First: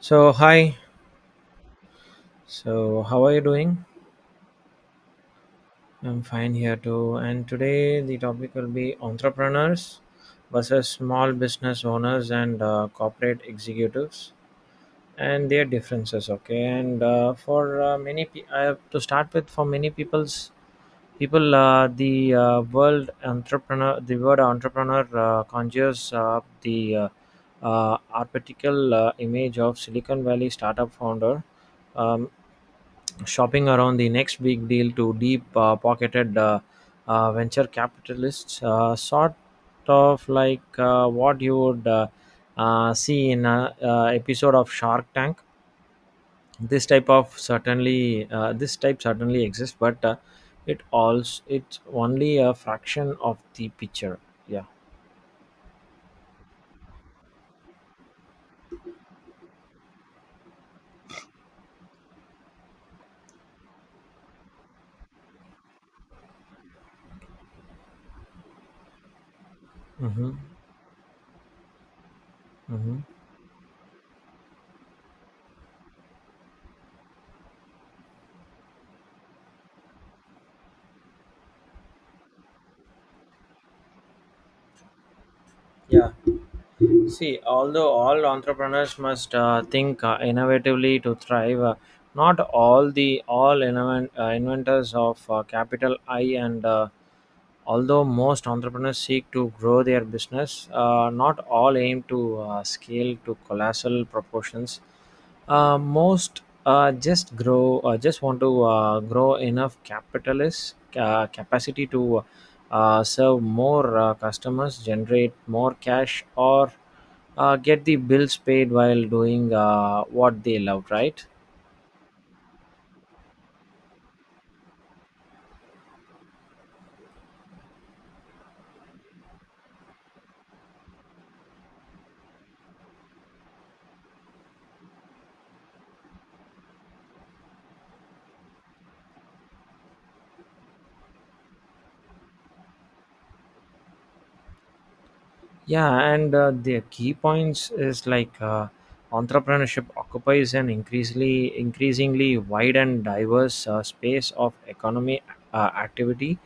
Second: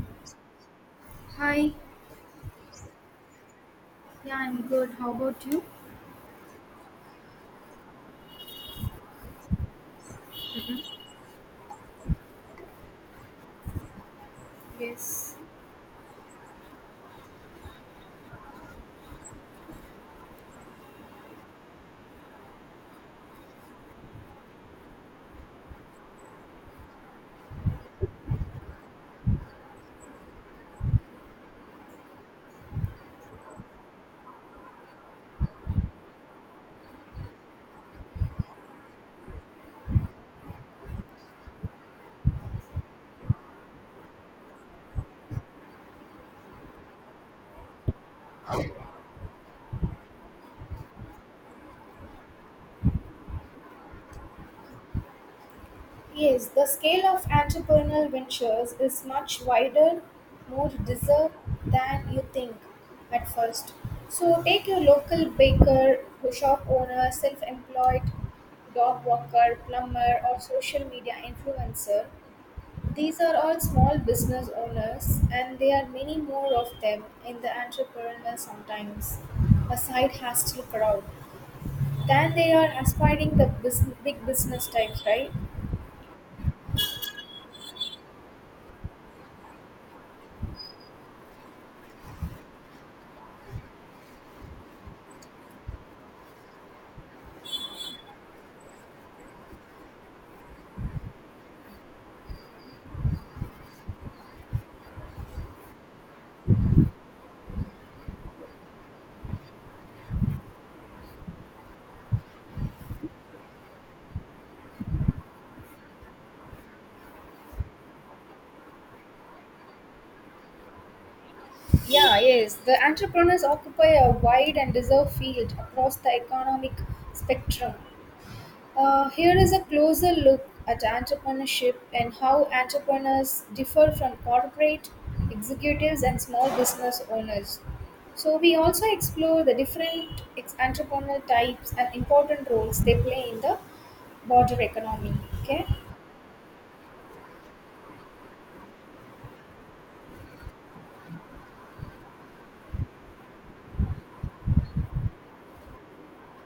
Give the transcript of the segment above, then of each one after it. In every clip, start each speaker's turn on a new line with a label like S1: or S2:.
S1: So hi.
S2: Hi,
S1: So how are you doing?
S2: yeah, I'm good. How about you?
S1: I'm fine here too. And today the topic will be entrepreneurs versus small business owners and corporate executives
S2: Yes.
S1: and their differences. Okay. And for I have to start with for many people. The word entrepreneur conjures up the archetypical image of Silicon Valley startup founder. Um, Shopping around the next big deal to deep pocketed venture capitalists, sort of like what you would see in an episode of Shark Tank. This type certainly exists, but it's only a fraction of the picture. Yeah.
S2: Yes, the scale of entrepreneurial ventures is much wider, more diverse than you think at first. So take your local baker, shop owner, self-employed, dog walker, plumber,
S1: Mm-hmm.
S2: or social media influencer.
S1: Mm-hmm.
S2: These are all small business owners, and there are many more of them in the entrepreneur sometimes. A side hustle crowd. Then they are aspiring big business types, right?
S1: Yeah. See, although all entrepreneurs must think innovatively to thrive, not all the all invent, inventors of capital I. And although most entrepreneurs seek to grow their business, not all aim to scale to colossal proportions. Most just want to grow enough capitalist capacity to serve more customers, generate more cash, or get the bills paid while doing what they love, right?
S2: Yeah, yes. The entrepreneurs occupy a wide and deserved field across the economic spectrum. Here is a closer look at entrepreneurship and how entrepreneurs differ from corporate executives and small business owners. So, we also explore the different entrepreneurial types and important roles they play in the border economy. Okay?
S1: Yeah, and the key points is like entrepreneurship occupies an increasingly wide and diverse space of economy activity,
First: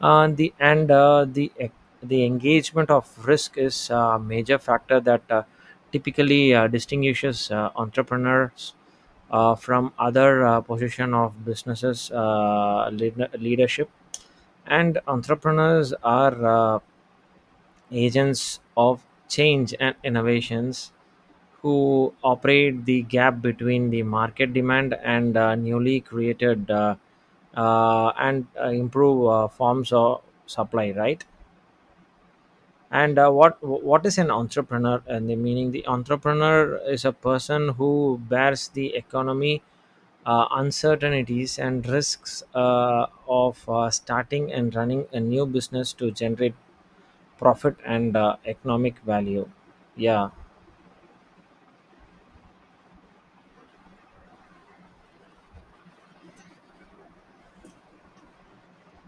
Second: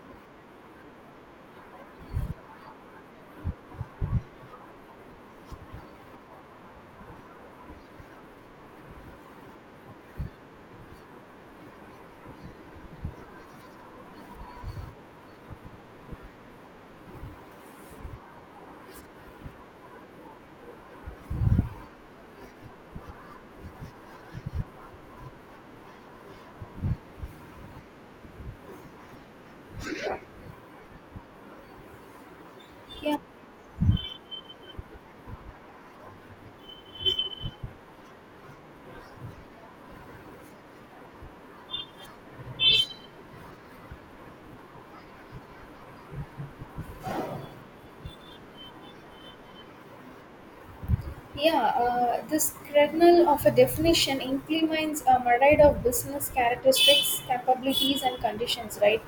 S1: and the engagement of risk is a major factor that typically distinguishes entrepreneurs from other position of businesses leadership, and entrepreneurs are. Agents of change and innovations who operate the gap between the market demand and newly created and improve forms of supply, right?
S2: Yeah.
S1: And what is an entrepreneur? And the meaning, the entrepreneur is a person who bears the economy uncertainties and risks of starting and running a new business to generate profit and economic value. Yeah.
S2: Yeah, this kernel of a definition implements a myriad of business characteristics, capabilities, and conditions, right?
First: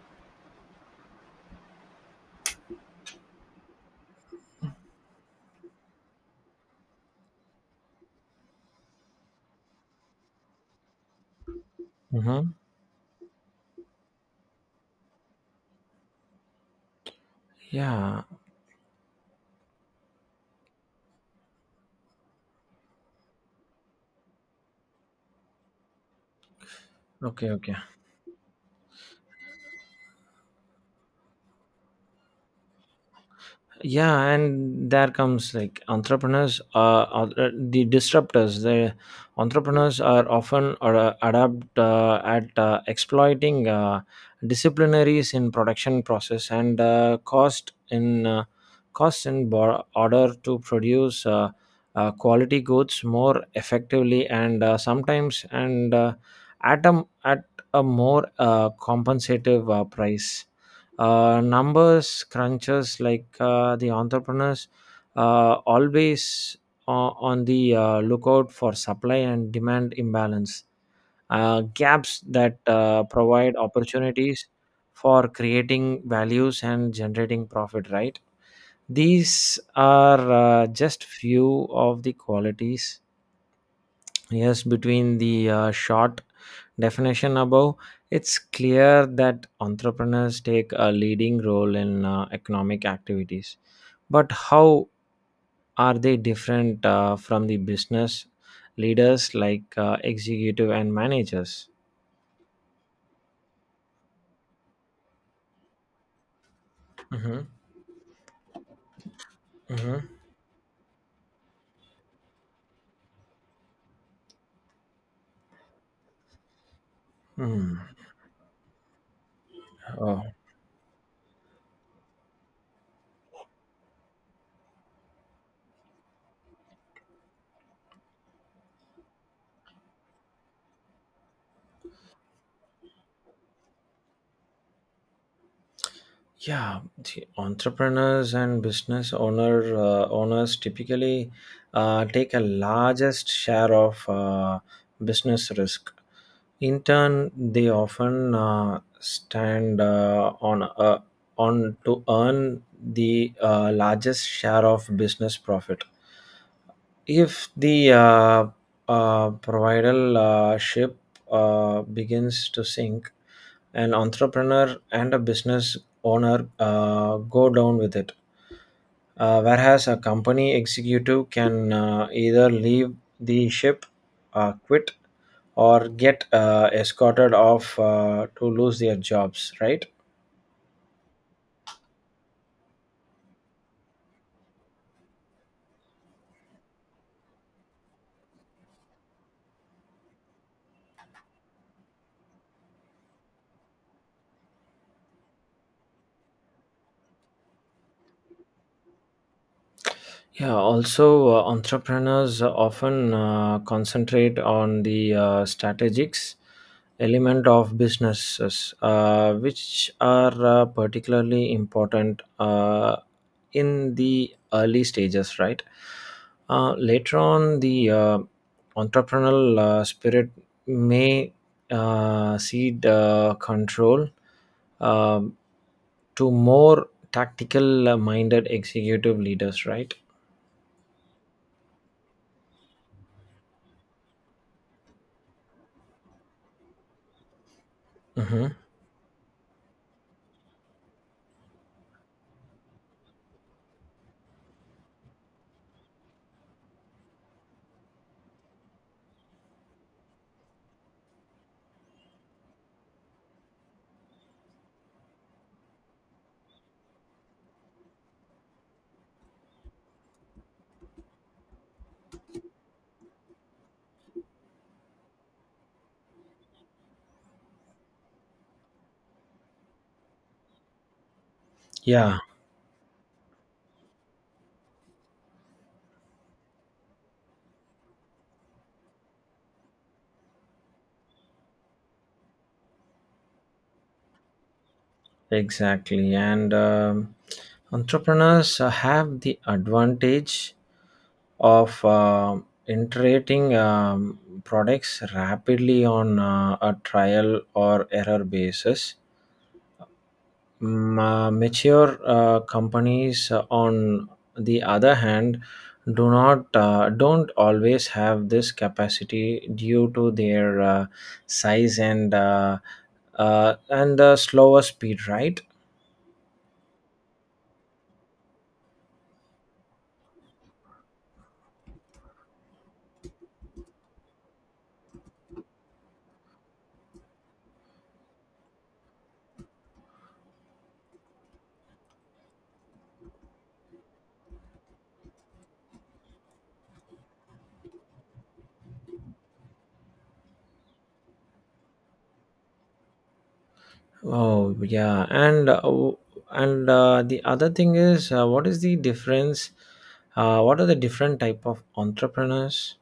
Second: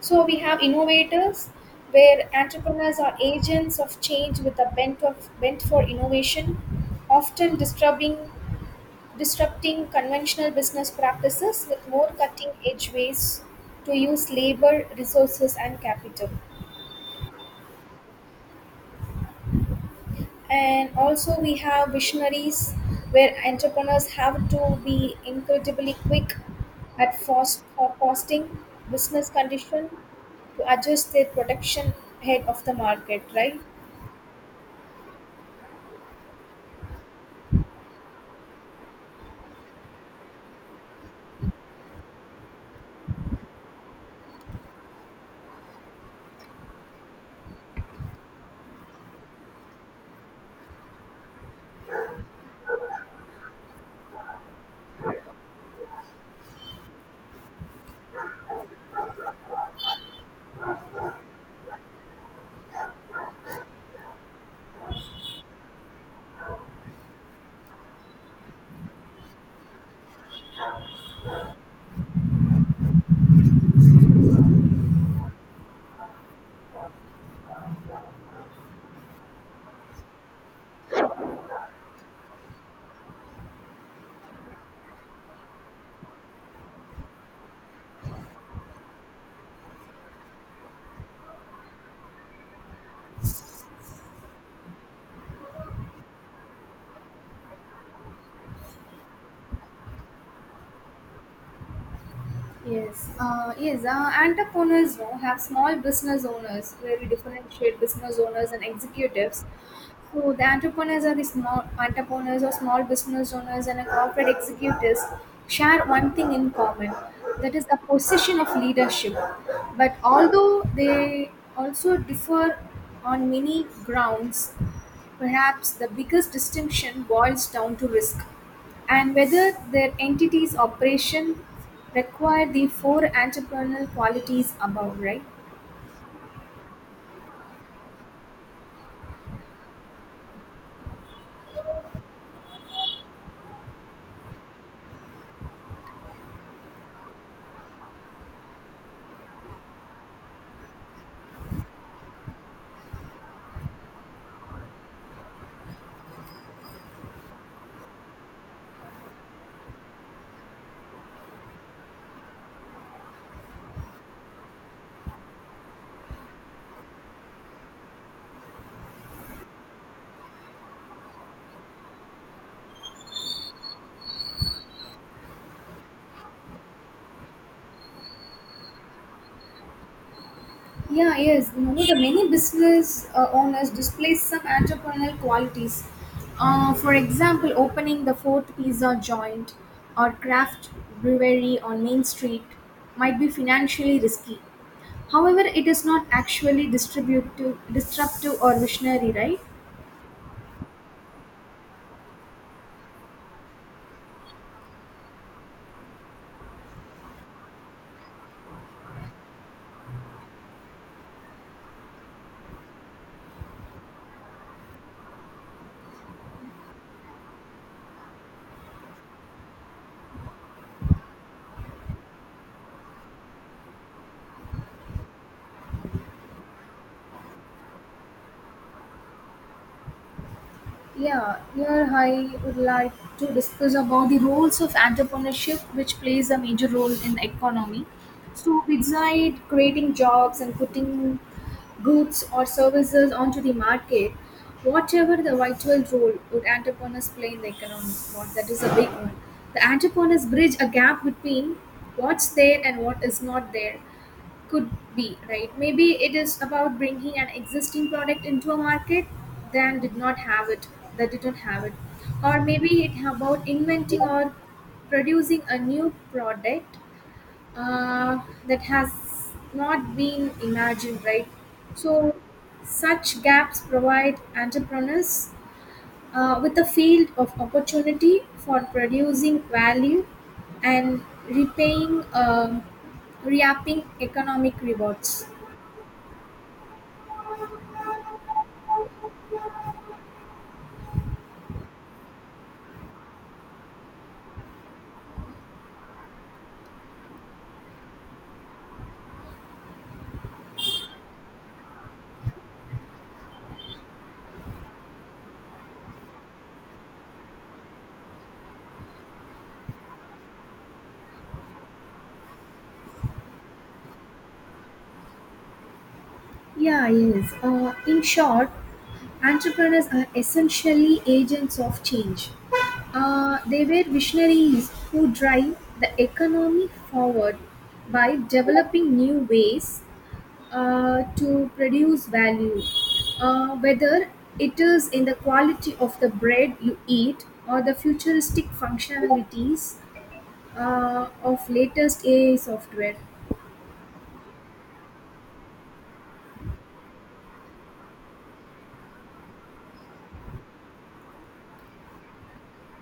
S2: So we have innovators, where entrepreneurs are agents of change with a bent for innovation, often disrupting conventional business practices with more cutting
S1: Mm-hmm.
S2: edge ways to use labor, resources, and capital.
S1: Yeah.
S2: And also we have visionaries where entrepreneurs have to be incredibly quick at
S1: Okay.
S2: fast
S1: Okay.
S2: forecasting business condition to adjust their production ahead of the market, right?
S1: Yeah, and there comes like entrepreneurs are the disruptors. The entrepreneurs are often adapt at exploiting disciplinaries in production process and costs in order to produce quality goods more effectively, and sometimes and at at a more compensative price. Numbers crunchers like the entrepreneurs always on the lookout for supply and demand imbalance gaps that provide opportunities for creating values and generating profit, right? These are just few of the qualities. Yes, between the short definition above, it's clear that entrepreneurs take a leading role in economic activities. But how are they different from the business leaders like executive and managers?
S2: Yes. Entrepreneurs you have small business owners where we
S1: Mm-hmm.
S2: differentiate business owners and executives.
S1: Mm-hmm.
S2: So the entrepreneurs are the small entrepreneurs or small business owners and the corporate executives share one thing in common, that is the
S1: Mm-hmm.
S2: position of leadership. But
S1: Oh.
S2: although they also differ on many grounds, perhaps the biggest distinction boils down to risk, and whether their entity's operation require the four entrepreneurial qualities above, right?
S1: Yeah, the entrepreneurs and business owners typically take a largest share of business risk. In turn, they often stand on to earn the largest share of business profit. If the provider ship begins to sink, an entrepreneur and a business owner go down with it. Whereas a company executive can either leave the ship, quit, or get escorted off to lose their jobs, right?
S2: Yeah, yes. You know, the many business owners display some entrepreneurial qualities. For example, opening the fourth pizza joint or craft brewery on Main Street might be financially risky. However, it is not actually distributive, disruptive, or visionary, right?
S1: Yeah, also entrepreneurs often concentrate on the strategics element of businesses, which are particularly important in the early stages, right? Later on, the entrepreneurial spirit may cede control um to more tactical minded executive leaders, right?
S2: Yeah, here I would like to discuss about the roles of entrepreneurship, which plays a major role in the economy.
S1: Hmm.
S2: So, besides creating jobs and putting goods or services onto the market, whatever the vital role would entrepreneurs play in the economy, what that is a big one. The entrepreneurs bridge a gap between what's there and what is not there could be, right? Maybe it is about bringing an existing product into a market that did not have it, that didn't have it or maybe it about inventing or producing a new product uh, that has not been imagined, right? So
S1: Yeah,
S2: such gaps provide entrepreneurs with a field of opportunity for producing value and repaying reaping economic rewards.
S1: exactly. And entrepreneurs have the advantage of iterating products rapidly on a trial or error basis. Mature companies, on the other hand, do not don't always have this capacity due to their size and slower speed, right?
S2: Yeah, yes. In short, entrepreneurs are essentially agents of change. They were visionaries who drive the economy forward by developing new ways to produce value. Whether it is in the quality of the bread you eat or the futuristic functionalities of latest AI software.
S1: Oh yeah, and the other thing is, what is the difference? What are the different type of entrepreneurs?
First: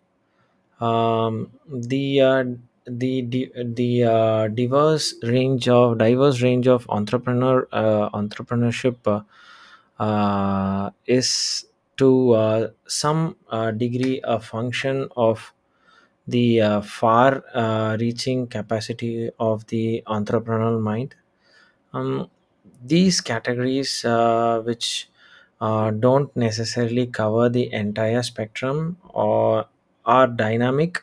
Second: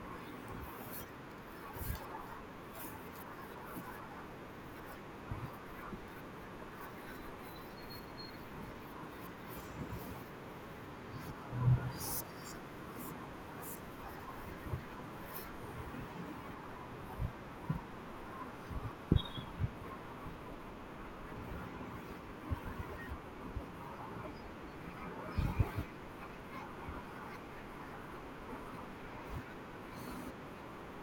S1: The the diverse range of entrepreneurship is to some degree a function of the far reaching capacity of the entrepreneurial mind. Um, these categories, which don't necessarily cover the entire spectrum or are dynamic,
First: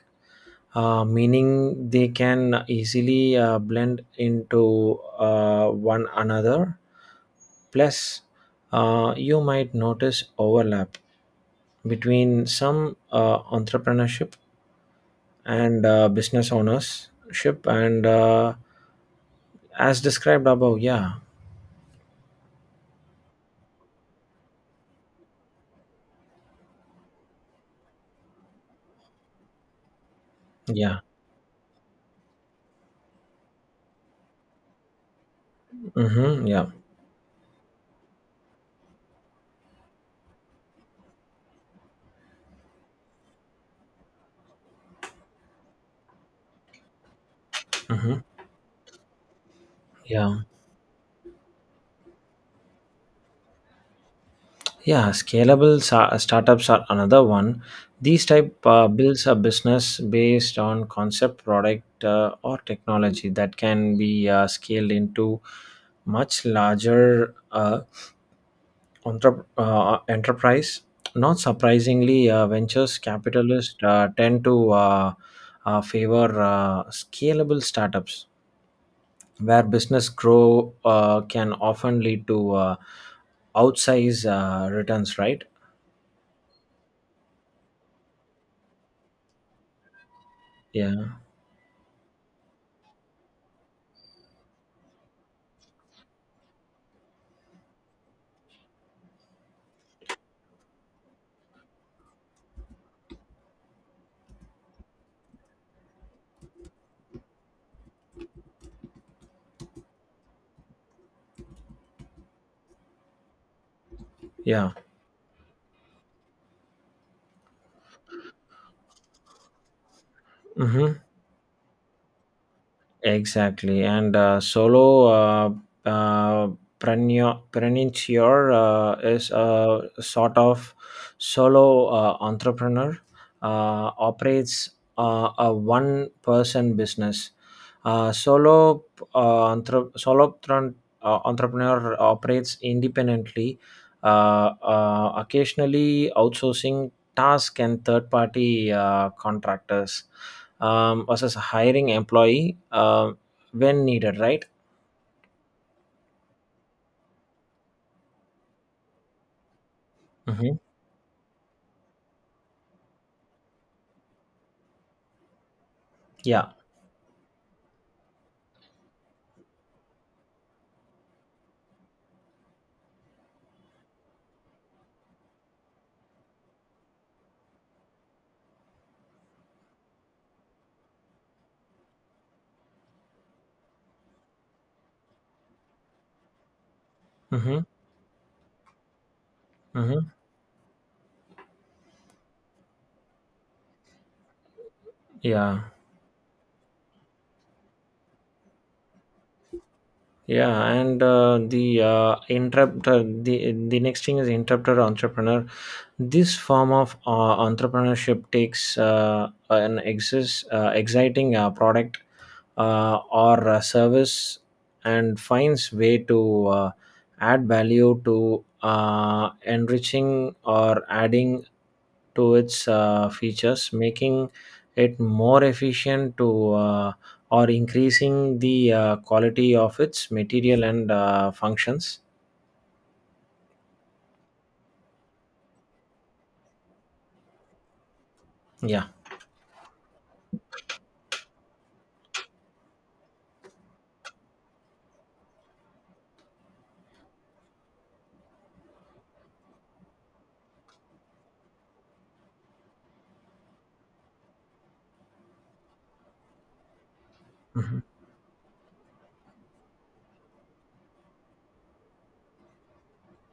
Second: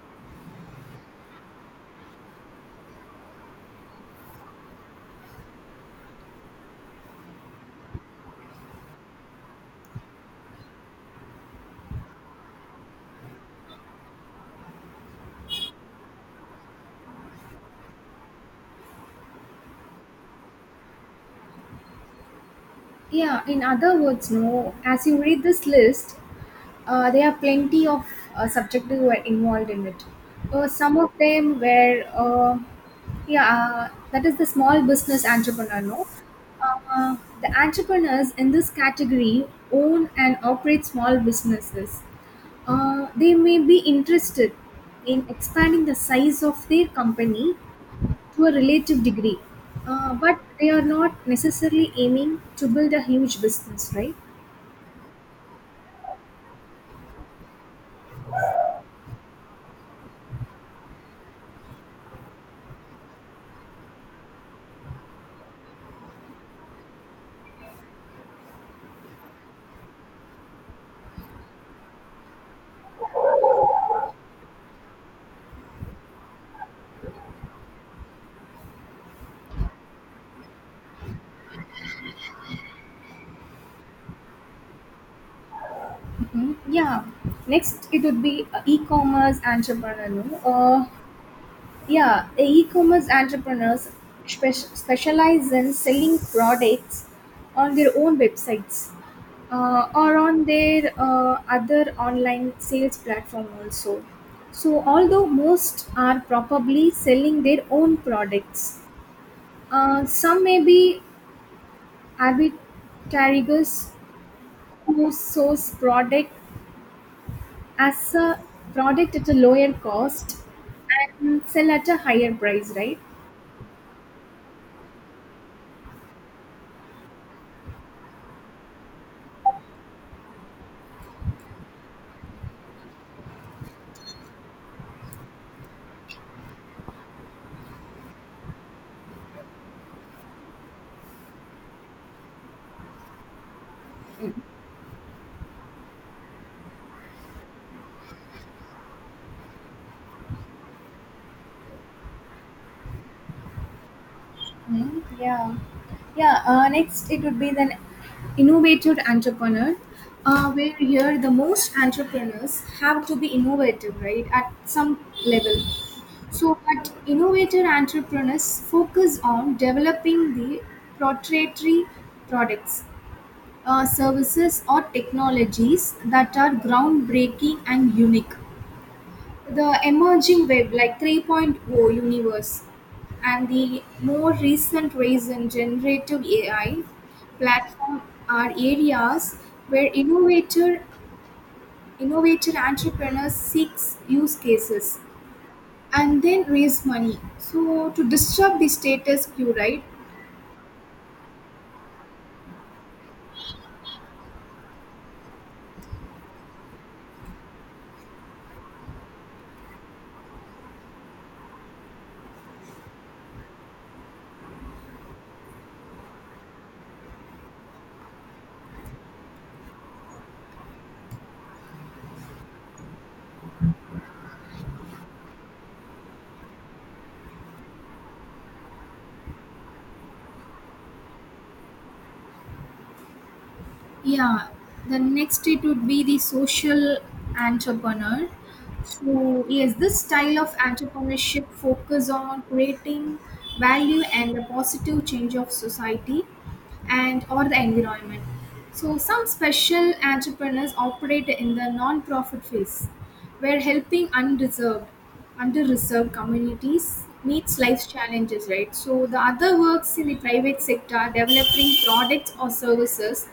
S1: meaning they can easily blend into one another. Plus, you might notice overlap between some entrepreneurship and business ownership, and as described above. Yeah.
S2: Yeah, in other words, no, as you read this list, uh, there are plenty of subjects who were involved in it. Some
S1: Yeah.
S2: of them were, yeah, that is the small business entrepreneur. No,
S1: Mm-hmm. Yeah.
S2: the entrepreneurs in this category own and operate small businesses. They may be interested in expanding the size of their company
S1: Mm-hmm.
S2: to a relative degree,
S1: Yeah.
S2: but they are not necessarily aiming to build a huge business, right?
S1: Yeah, scalable startups are another one. These type builds a business based on concept product or technology that can be scaled into much larger enterprise. Not surprisingly, ventures capitalists tend to favor scalable startups where business grow can often lead to outsize returns, right?
S2: Hmm. Yeah. Next, it would be e-commerce entrepreneur. No?
S1: Yeah,
S2: Yeah, e e-commerce entrepreneurs spec- specialize in selling products on their own websites or on their other online sales platform also. So, although most are probably selling their own products, some may be avid arbitragers
S1: yeah.
S2: who source as a product at a lower cost
S1: Mm-hmm.
S2: and sell at a higher price, right?
S1: Exactly. And solo uh, preneur, is a sort of solo entrepreneur, operates a one person business. Solo solopreneur entrepreneur operates independently, occasionally outsourcing tasks and third party contractors, versus hiring employee when needed, right?
S2: Hmm. Yeah. Yeah. Next, it would be the innovative entrepreneur,
S1: Mm-hmm.
S2: where here the most entrepreneurs have to be innovative, right, at some level.
S1: Yeah.
S2: So, but innovative entrepreneurs focus on developing the proprietary products, services, or technologies that are groundbreaking and unique. The emerging web like 3.0 universe and the more recent rise in generative AI
S1: Mm-hmm.
S2: platform are areas where
S1: Mm-hmm.
S2: innovator entrepreneurs seeks use cases
S1: Yeah.
S2: and then raise money so to disrupt the status quo, right?
S1: Yeah, and the next thing is interrupted entrepreneur. This form of entrepreneurship takes an exciting product or service and finds way to add value to enriching or adding to its features, making it more efficient to. Or increasing the quality of its material and functions.
S2: Yeah, the next it would be the social entrepreneur.
S1: Yeah.
S2: So yes, this style of entrepreneurship focus on creating value and a positive change of society and or the environment. So some special entrepreneurs operate in the non-profit phase, where helping undeserved, under-reserved communities meets
S1: Mhm.
S2: life's challenges, right? So the other works in the private sector, developing products or services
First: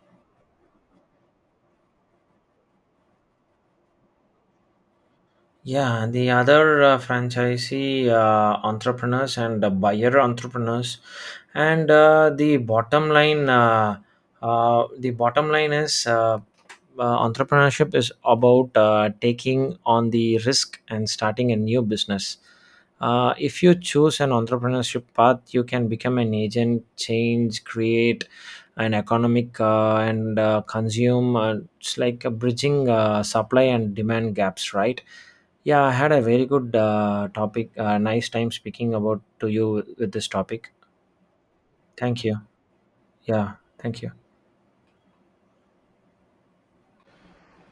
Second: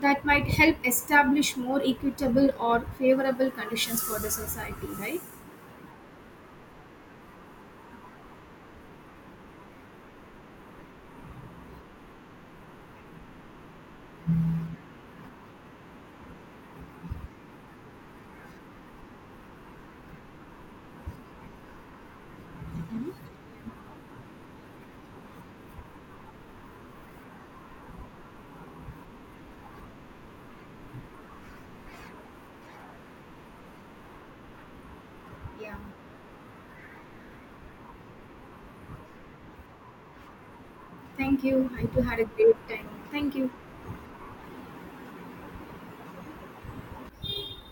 S2: that might help establish more equitable or favorable conditions for the society, right?
S1: Yeah, the other franchisee entrepreneurs and buyer entrepreneurs, and the bottom line is entrepreneurship is about taking on the risk and starting a new business. If you choose an entrepreneurship path, you can become an agent, change, create an economic and consume. It's like a bridging supply and demand gaps, right?
S2: Yeah.
S1: Yeah, I had a very good topic. Nice time speaking about to you with this topic.
S2: Thank you. I too had a
S1: Thank you.
S2: great time. Thank you.
S1: Yeah, thank you.